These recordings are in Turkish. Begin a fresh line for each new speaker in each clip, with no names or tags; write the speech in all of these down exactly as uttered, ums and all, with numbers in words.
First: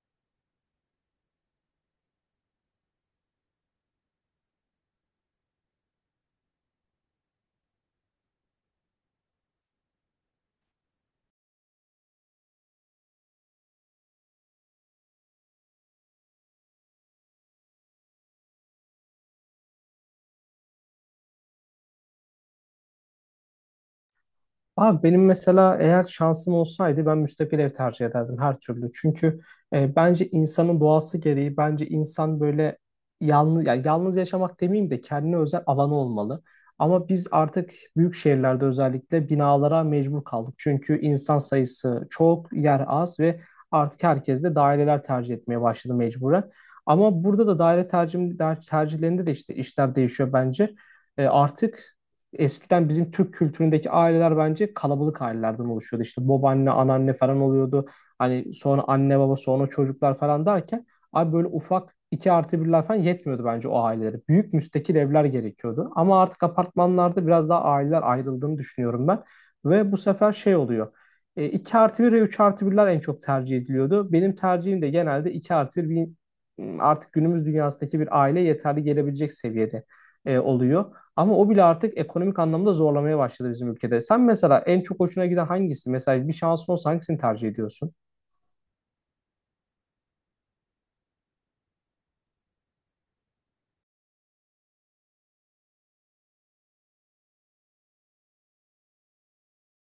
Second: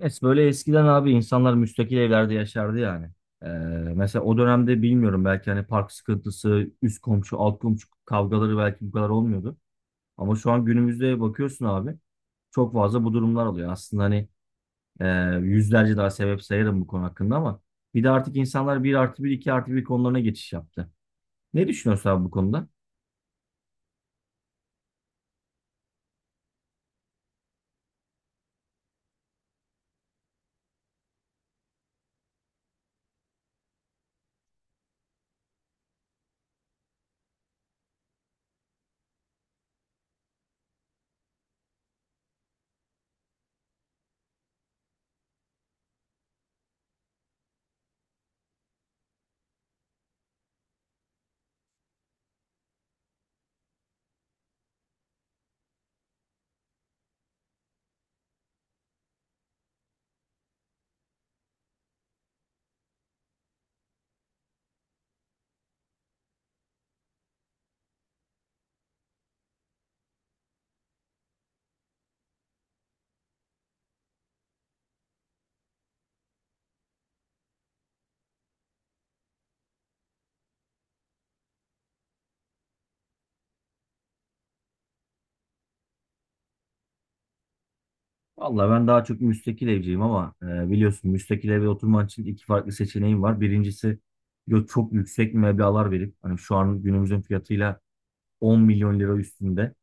Es böyle eskiden abi, insanlar müstakil evlerde yaşardı yani. Ee, Mesela o dönemde bilmiyorum, belki hani park sıkıntısı, üst komşu, alt komşu kavgaları belki bu kadar olmuyordu. Ama şu an günümüzde bakıyorsun abi, çok fazla bu durumlar oluyor. Aslında hani, e, yüzlerce daha sebep sayarım bu konu hakkında, ama bir de artık insanlar bir artı bir, iki artı bir konularına geçiş yaptı. Ne düşünüyorsun abi bu konuda?
Abi benim mesela eğer şansım olsaydı ben müstakil ev tercih ederdim her türlü. Çünkü e, bence insanın doğası gereği bence insan böyle yalnız ya yalnız yaşamak demeyeyim de kendine özel alanı olmalı. Ama biz artık büyük şehirlerde özellikle binalara mecbur kaldık. Çünkü insan sayısı çok, yer az ve artık herkes de daireler tercih etmeye başladı mecburen. Ama burada da daire tercih, tercihlerinde de işte işler değişiyor bence. E, artık Eskiden bizim Türk kültüründeki aileler bence kalabalık ailelerden oluşuyordu. İşte babaanne, anneanne falan oluyordu. Hani sonra anne baba, sonra çocuklar falan derken abi böyle ufak iki artı birler falan yetmiyordu bence o ailelere. Büyük müstakil evler gerekiyordu. Ama artık apartmanlarda biraz daha aileler ayrıldığını düşünüyorum ben. Ve bu sefer şey oluyor. E, iki artı bir ve üç artı birler en çok tercih ediliyordu. Benim tercihim de genelde iki artı bir. Artık günümüz dünyasındaki bir aile yeterli gelebilecek seviyede e, oluyor. Ama o bile artık ekonomik anlamda zorlamaya başladı bizim ülkede. Sen mesela en çok hoşuna giden hangisi? Mesela bir şansın olsa hangisini tercih ediyorsun?
Vallahi ben daha çok müstakil evciyim, ama e, biliyorsun müstakil eve oturman için iki farklı seçeneğim var. Birincisi, yo- çok yüksek meblağlar verip hani şu an günümüzün fiyatıyla on milyon lira üstünde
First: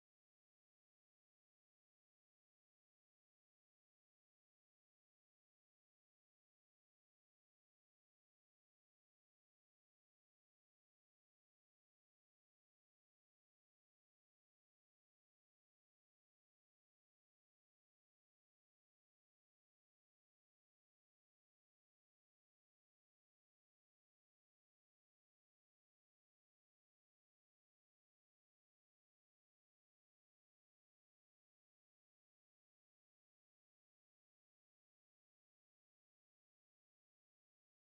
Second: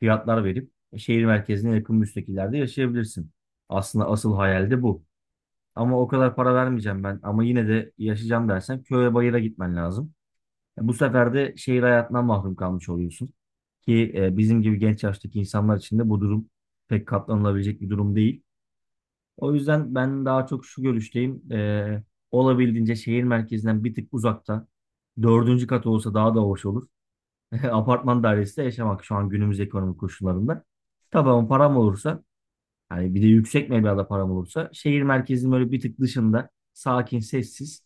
fiyatlar verip, e, şehir merkezine yakın müstakillerde yaşayabilirsin. Aslında asıl hayal de bu. Ama o kadar para vermeyeceğim ben, ama yine de yaşayacağım dersen köye bayıra gitmen lazım. E, bu sefer de şehir hayatından mahrum kalmış oluyorsun. Ki e, bizim gibi genç yaştaki insanlar için de bu durum pek katlanılabilecek bir durum değil. O yüzden ben daha çok şu görüşteyim. Ee, olabildiğince şehir merkezinden bir tık uzakta. Dördüncü kat olsa daha da hoş olur. Apartman dairesinde yaşamak şu an günümüz ekonomik koşullarında. Tabii, ama param olursa, hani bir de yüksek meblağda param olursa, şehir merkezinin böyle bir tık dışında, sakin, sessiz,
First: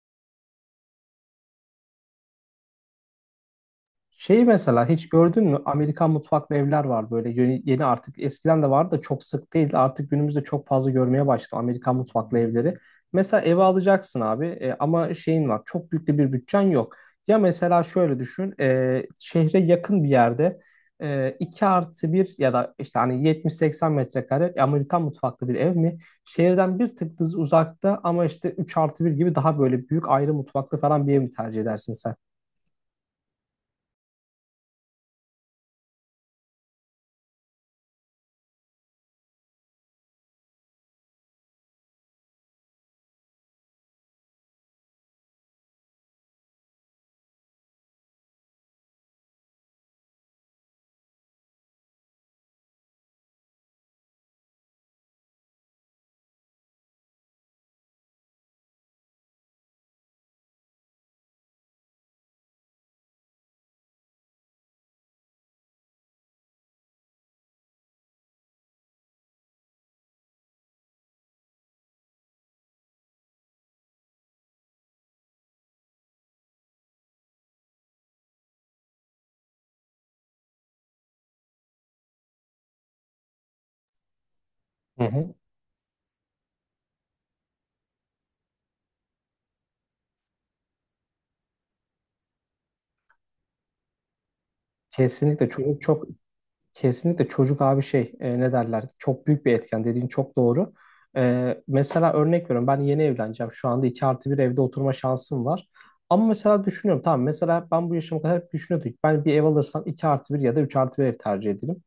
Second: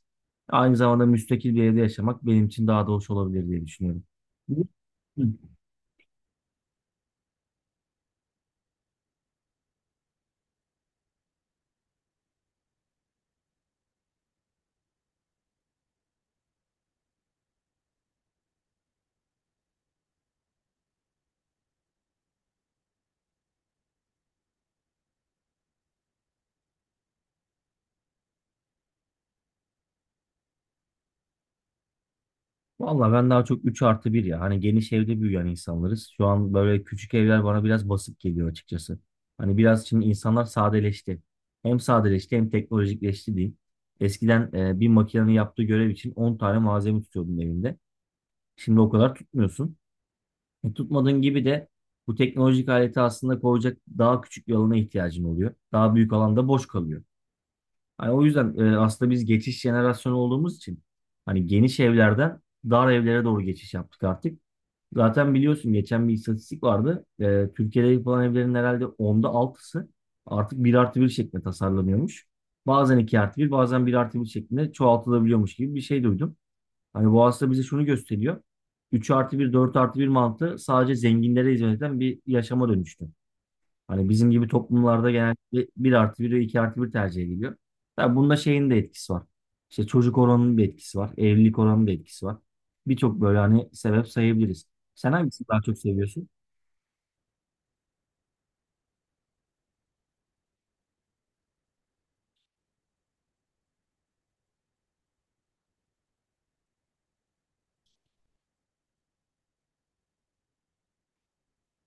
aynı zamanda müstakil bir evde yaşamak benim için daha da hoş olabilir diye düşünüyorum.
Şeyi mesela hiç
Hı.
gördün mü? Amerikan mutfaklı evler var böyle yeni, yeni artık eskiden de vardı da çok sık değil, artık günümüzde çok fazla görmeye başladı Amerikan mutfaklı evleri. Mesela eve alacaksın abi, e, ama şeyin var, çok büyük de bir bütçen yok. Ya mesela şöyle düşün, e, şehre yakın bir yerde e, iki artı bir ya da işte hani yetmiş seksen metrekare Amerikan mutfaklı bir ev mi? Şehirden bir tık düz uzakta ama işte üç artı bir gibi daha böyle büyük ayrı mutfaklı falan bir ev mi tercih edersin sen?
Vallahi ben daha çok üç artı bir ya. Hani geniş evde büyüyen insanlarız. Şu an böyle küçük evler bana biraz basit geliyor açıkçası. Hani biraz şimdi insanlar sadeleşti. Hem sadeleşti hem teknolojikleşti diyeyim. Eskiden e, bir makinenin yaptığı görev için on tane malzeme tutuyordun evinde. Şimdi o kadar tutmuyorsun. E, tutmadığın gibi de bu teknolojik aleti aslında koyacak daha küçük bir alana ihtiyacın oluyor. Daha büyük alanda boş kalıyor. Hani o yüzden, e, aslında biz geçiş jenerasyonu olduğumuz için hani geniş evlerden dar evlere doğru geçiş yaptık artık. Zaten biliyorsun geçen bir istatistik vardı. Ee, Türkiye'de yapılan evlerin herhalde onda altısı artık bir artı bir şeklinde tasarlanıyormuş. Bazen iki artı bir bazen bir artı bir şeklinde çoğaltılabiliyormuş gibi bir şey duydum. Hani bu aslında bize şunu gösteriyor. üç artı bir, dört artı bir mantığı sadece zenginlere hizmet eden bir yaşama dönüştü. Hani bizim gibi
Hı
toplumlarda
hı.
genellikle bir artı bir ve iki artı bir tercih ediliyor. Tabii bunda şeyin de etkisi var. İşte çocuk oranının bir etkisi var. Evlilik oranının da etkisi var. Birçok böyle hani sebep sayabiliriz. Sen hangisini
Kesinlikle
daha çok
çocuk çok
seviyorsun?
kesinlikle çocuk abi, şey e, ne derler, çok büyük bir etken dediğin çok doğru. E, mesela örnek veriyorum, ben yeni evleneceğim, şu anda iki artı bir evde oturma şansım var. Ama mesela düşünüyorum, tamam mesela ben bu yaşıma kadar hep düşünüyordum ki ben bir ev alırsam iki artı bir ya da üç artı bir ev tercih ederim.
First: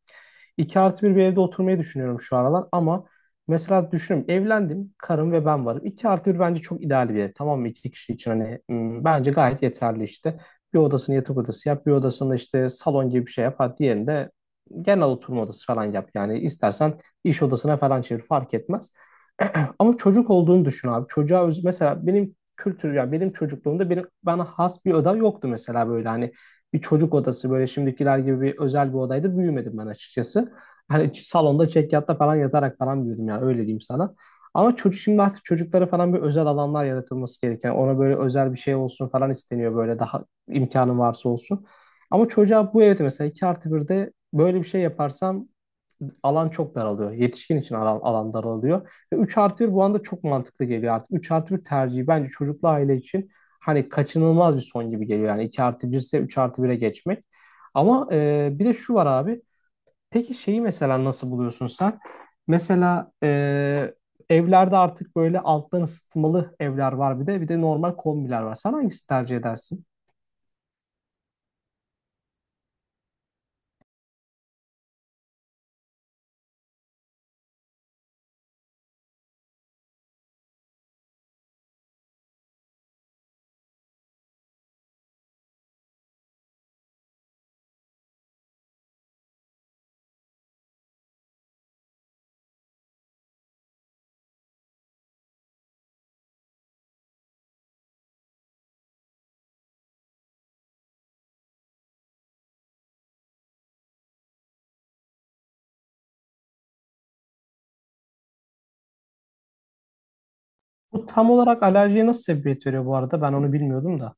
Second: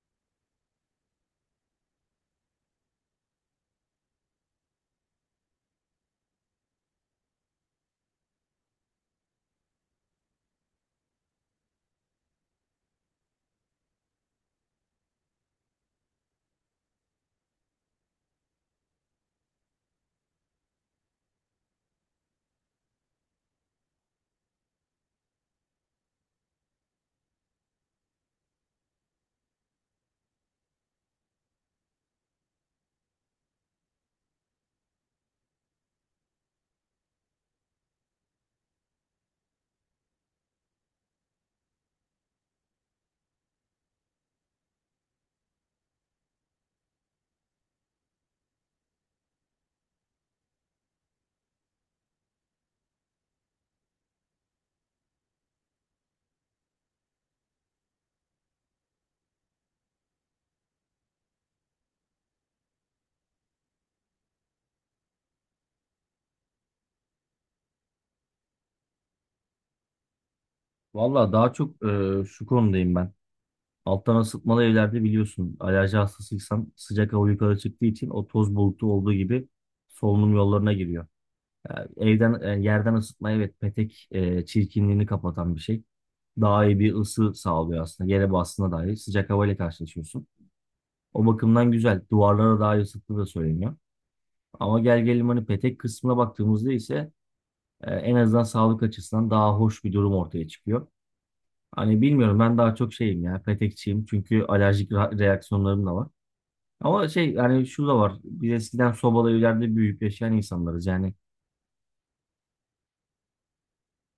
iki artı bir bir evde oturmayı düşünüyorum şu aralar ama mesela düşünüyorum, evlendim, karım ve ben varım. İki artı bir bence çok ideal bir ev, tamam mı? İki kişi için, hani, hmm, bence gayet yeterli işte. Bir odasını yatak odası yap, bir odasını işte salon gibi bir şey yap. Hadi diğerinde genel oturma odası falan yap. Yani istersen iş odasına falan çevir, fark etmez. Ama çocuk olduğunu düşün abi. Çocuğa öz- mesela benim kültür, yani benim çocukluğumda benim bana has bir oda yoktu mesela, böyle hani bir çocuk odası böyle şimdikiler gibi bir özel bir odaydı büyümedim ben açıkçası. Hani salonda çekyatta falan yatarak falan büyüdüm, yani öyle diyeyim sana. Ama çocuk şimdi artık, çocuklara falan bir özel alanlar yaratılması gereken, ona böyle özel bir şey olsun falan isteniyor, böyle daha imkanı varsa olsun. Ama çocuğa bu evde mesela iki artı birde böyle bir şey yaparsam alan çok daralıyor. Yetişkin için alan, alan daralıyor. Ve üç artı bir bu anda çok mantıklı geliyor artık. Üç artı bir tercihi bence çocuklu aile için hani kaçınılmaz bir son gibi geliyor. Yani iki artı bir ise üç artı bire geçmek. Ama e, bir de şu var abi. Peki şeyi mesela nasıl buluyorsun sen? Mesela e, evlerde artık böyle alttan ısıtmalı evler var bir de. Bir de normal kombiler var. Sen hangisini tercih edersin?
Valla daha çok e, şu konudayım ben. Alttan ısıtmalı evlerde biliyorsun, alerji hastasıysan sıcak hava yukarı çıktığı için o toz bulutu olduğu gibi solunum yollarına giriyor. Yani evden, e, yerden ısıtma, evet, petek, e, çirkinliğini kapatan bir şey. Daha iyi bir ısı sağlıyor aslında. Gene basına dair sıcak havayla karşılaşıyorsun. O bakımdan güzel. Duvarlara daha iyi ısıttığı da söyleniyor. Ama gel gelelim hani petek kısmına baktığımızda ise, e, en azından sağlık açısından daha hoş bir durum ortaya çıkıyor. Hani bilmiyorum, ben daha çok şeyim ya, petekçiyim, çünkü alerjik ra- reaksiyonlarım da var. Ama şey, yani şu da var, biz eskiden sobalı evlerde büyüyüp yaşayan insanlarız
Bu
yani.
tam olarak alerjiye nasıl sebebiyet veriyor bu arada? Ben onu bilmiyordum da.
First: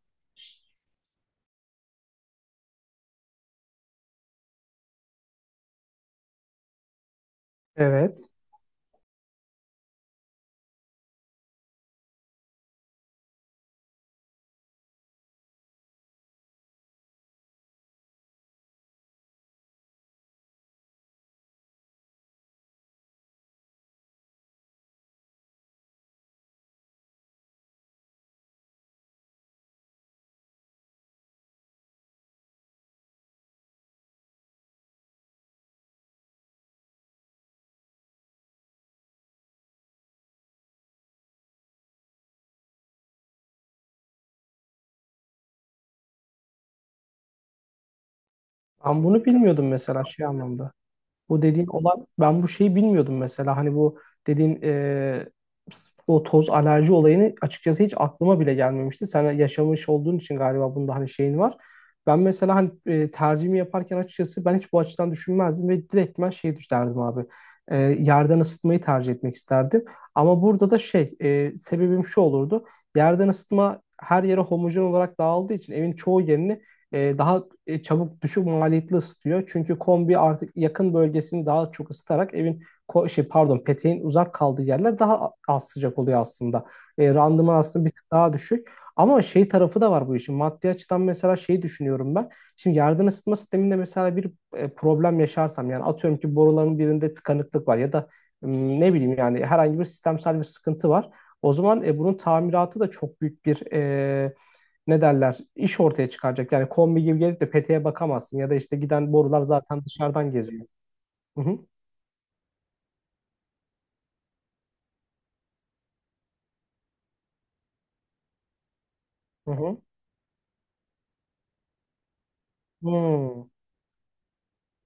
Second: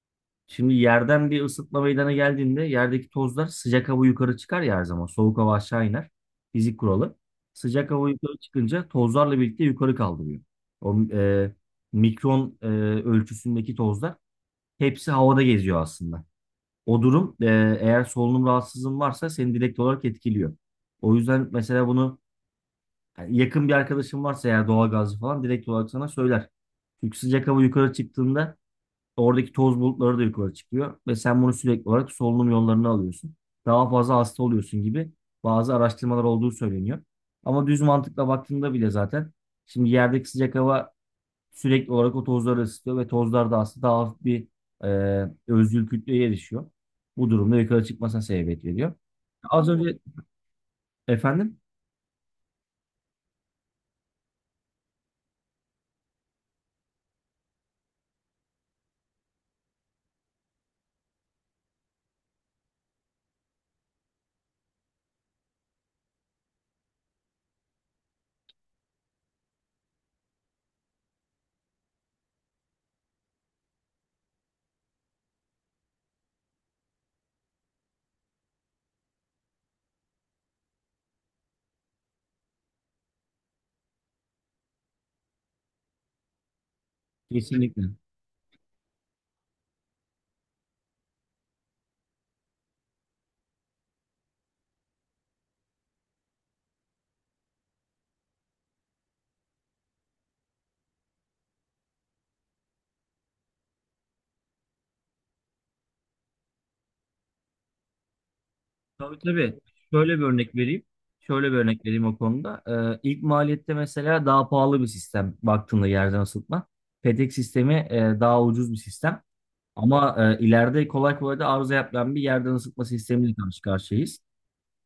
Şimdi yerden bir ısıtma meydana geldiğinde yerdeki tozlar, sıcak hava yukarı çıkar ya her zaman. Soğuk hava aşağı iner. Fizik kuralı. Sıcak hava
Evet.
yukarı çıkınca tozlarla birlikte yukarı kaldırıyor. O e, mikron e, ölçüsündeki tozlar, hepsi havada geziyor aslında. O durum, e, eğer solunum rahatsızlığın varsa seni direkt olarak etkiliyor. O yüzden mesela bunu, yani yakın bir arkadaşın varsa eğer doğalgazcı falan direkt olarak sana söyler. Çünkü sıcak hava yukarı çıktığında oradaki toz bulutları da yukarı çıkıyor ve sen bunu sürekli olarak solunum yollarını alıyorsun. Daha fazla hasta oluyorsun gibi bazı araştırmalar olduğu söyleniyor. Ama düz mantıkla baktığında bile zaten şimdi yerdeki sıcak hava sürekli olarak o tozları ısıtıyor ve tozlar da aslında daha hafif bir e, özgül kütleye erişiyor. Bu durumda yukarı çıkmasına sebebiyet veriyor.
Ben bunu bilmiyordum
Az önce
mesela şey anlamda. Bu
efendim,
dediğin, olan ben bu şeyi bilmiyordum mesela, hani bu dediğin, e, o toz alerji olayını açıkçası hiç aklıma bile gelmemişti. Sen yaşamış olduğun için galiba bunda hani şeyin var. Ben mesela hani, e, tercihimi yaparken açıkçası ben hiç bu açıdan düşünmezdim ve direkt ben şey düşünerdim abi. E, yerden ısıtmayı tercih etmek isterdim. Ama burada da şey, e, sebebim şu olurdu. Yerden ısıtma her yere homojen olarak dağıldığı için evin çoğu yerini e, daha e, çabuk, düşük maliyetli ısıtıyor. Çünkü kombi artık yakın bölgesini daha çok ısıtarak evin ko- şey pardon peteğin uzak kaldığı yerler daha az sıcak oluyor aslında. E, randıman
kesinlikle.
aslında bir tık daha düşük. Ama şey tarafı da var bu işin. Maddi açıdan mesela şeyi düşünüyorum ben. Şimdi yerden ısıtma sisteminde mesela bir e, problem yaşarsam, yani atıyorum ki boruların birinde tıkanıklık var ya da m, ne bileyim, yani herhangi bir sistemsel bir sıkıntı var. O zaman e, bunun tamiratı da çok büyük bir, e, ne derler, iş ortaya çıkaracak. Yani kombi gibi gelip de peteğe bakamazsın ya da işte giden
Tabii,
borular
tabii.
zaten
Şöyle bir
dışarıdan
örnek
geziyor.
vereyim.
Hı
Şöyle bir
hı.
örnek vereyim o konuda. Ee, ilk maliyette mesela daha pahalı bir sistem, baktığında yerden ısıtma. Petek sistemi e, daha ucuz bir sistem.
Hı hı.
Ama e, ileride kolay kolay da arıza yapılan bir yerden ısıtma sistemiyle
Hmm.
karşı karşıyayız.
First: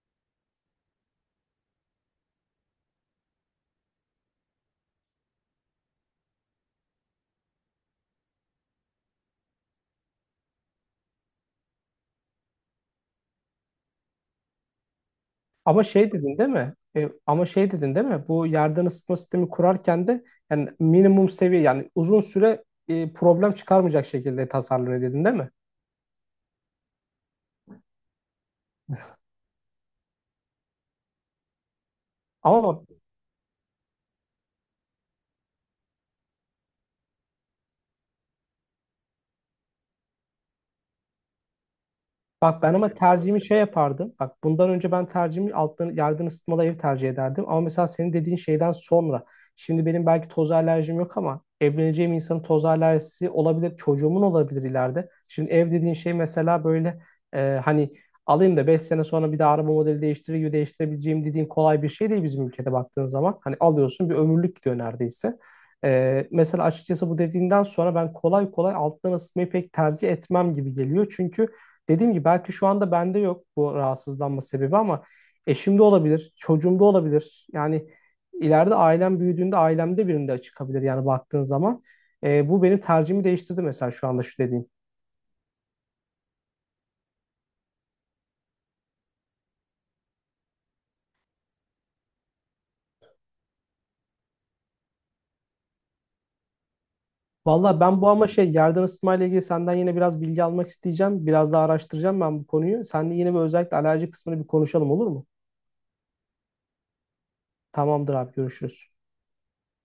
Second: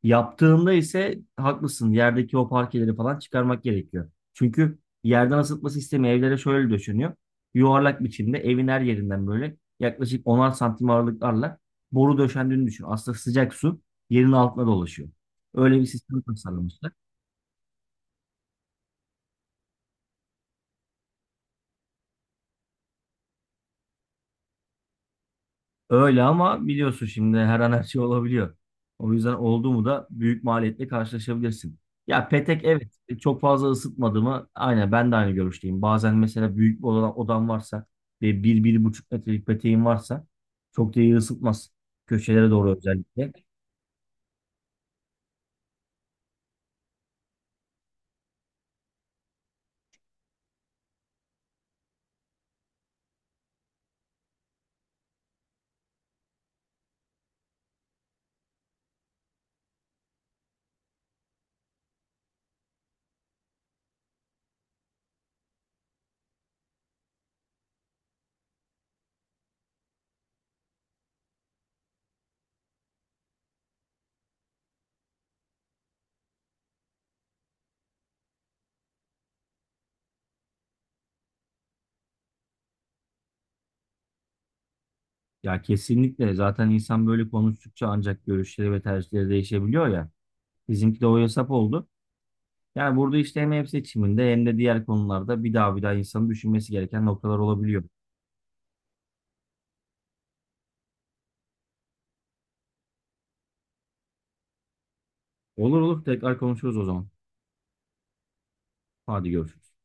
Yaptığında ise haklısın. Yerdeki o parkeleri falan çıkarmak gerekiyor. Çünkü yerden ısıtma sistemi evlere şöyle döşeniyor. Yuvarlak biçimde evin her yerinden böyle yaklaşık onar santim aralıklarla boru döşendiğini düşün. Aslında sıcak su yerin altına dolaşıyor. Öyle
Ama
bir
şey
sistem
dedin değil mi?
tasarlamışlar.
E, ama şey dedin değil mi? Bu yerden ısıtma sistemi kurarken de yani minimum seviye, yani uzun süre e, problem çıkarmayacak şekilde tasarlanıyor dedin değil mi?
Öyle, ama biliyorsun şimdi her an her şey olabiliyor. O yüzden oldu mu da büyük maliyetle karşılaşabilirsin. Ya petek,
Ama
evet, çok fazla ısıtmadı mı? Aynen, ben de aynı görüşteyim. Bazen mesela büyük bir odam, odam varsa ve bir, bir buçuk metrelik peteğim varsa çok da iyi ısıtmaz. Köşelere
Bak ben
doğru
ama
özellikle.
tercihimi şey yapardım. Bak bundan önce ben tercihimi alttan yerden ısıtmalı ev tercih ederdim. Ama mesela senin dediğin şeyden sonra. Şimdi benim belki toz alerjim yok ama evleneceğim insanın toz alerjisi olabilir. Çocuğumun olabilir ileride. Şimdi ev dediğin şey mesela böyle, e, hani alayım da beş sene sonra bir daha araba modeli değiştirir gibi değiştirebileceğim dediğin kolay bir şey değil bizim ülkede baktığın zaman. Hani alıyorsun, bir ömürlük gidiyor neredeyse. Ee, mesela açıkçası bu dediğinden sonra ben kolay kolay alttan ısıtmayı pek tercih etmem gibi geliyor. Çünkü dediğim gibi belki şu anda bende yok bu rahatsızlanma sebebi ama eşimde olabilir, çocuğumda olabilir. Yani ileride ailem büyüdüğünde ailemde birinde çıkabilir yani, baktığın zaman. E, bu benim tercihimi değiştirdi mesela şu anda şu dediğin.
Ya kesinlikle, zaten insan böyle konuştukça ancak görüşleri ve tercihleri değişebiliyor ya. Bizimki de o hesap oldu. Yani burada işte hem ev seçiminde hem de diğer konularda bir daha bir daha insanın düşünmesi gereken noktalar
Valla
olabiliyor.
ben bu ama şey, yerden ısıtma ile ilgili senden yine biraz bilgi almak isteyeceğim. Biraz daha araştıracağım ben bu konuyu. Seninle yine bir, özellikle alerji kısmını bir konuşalım, olur mu?
Olur olur, tekrar konuşuruz o zaman.
Tamamdır abi, görüşürüz.
Hadi görüşürüz.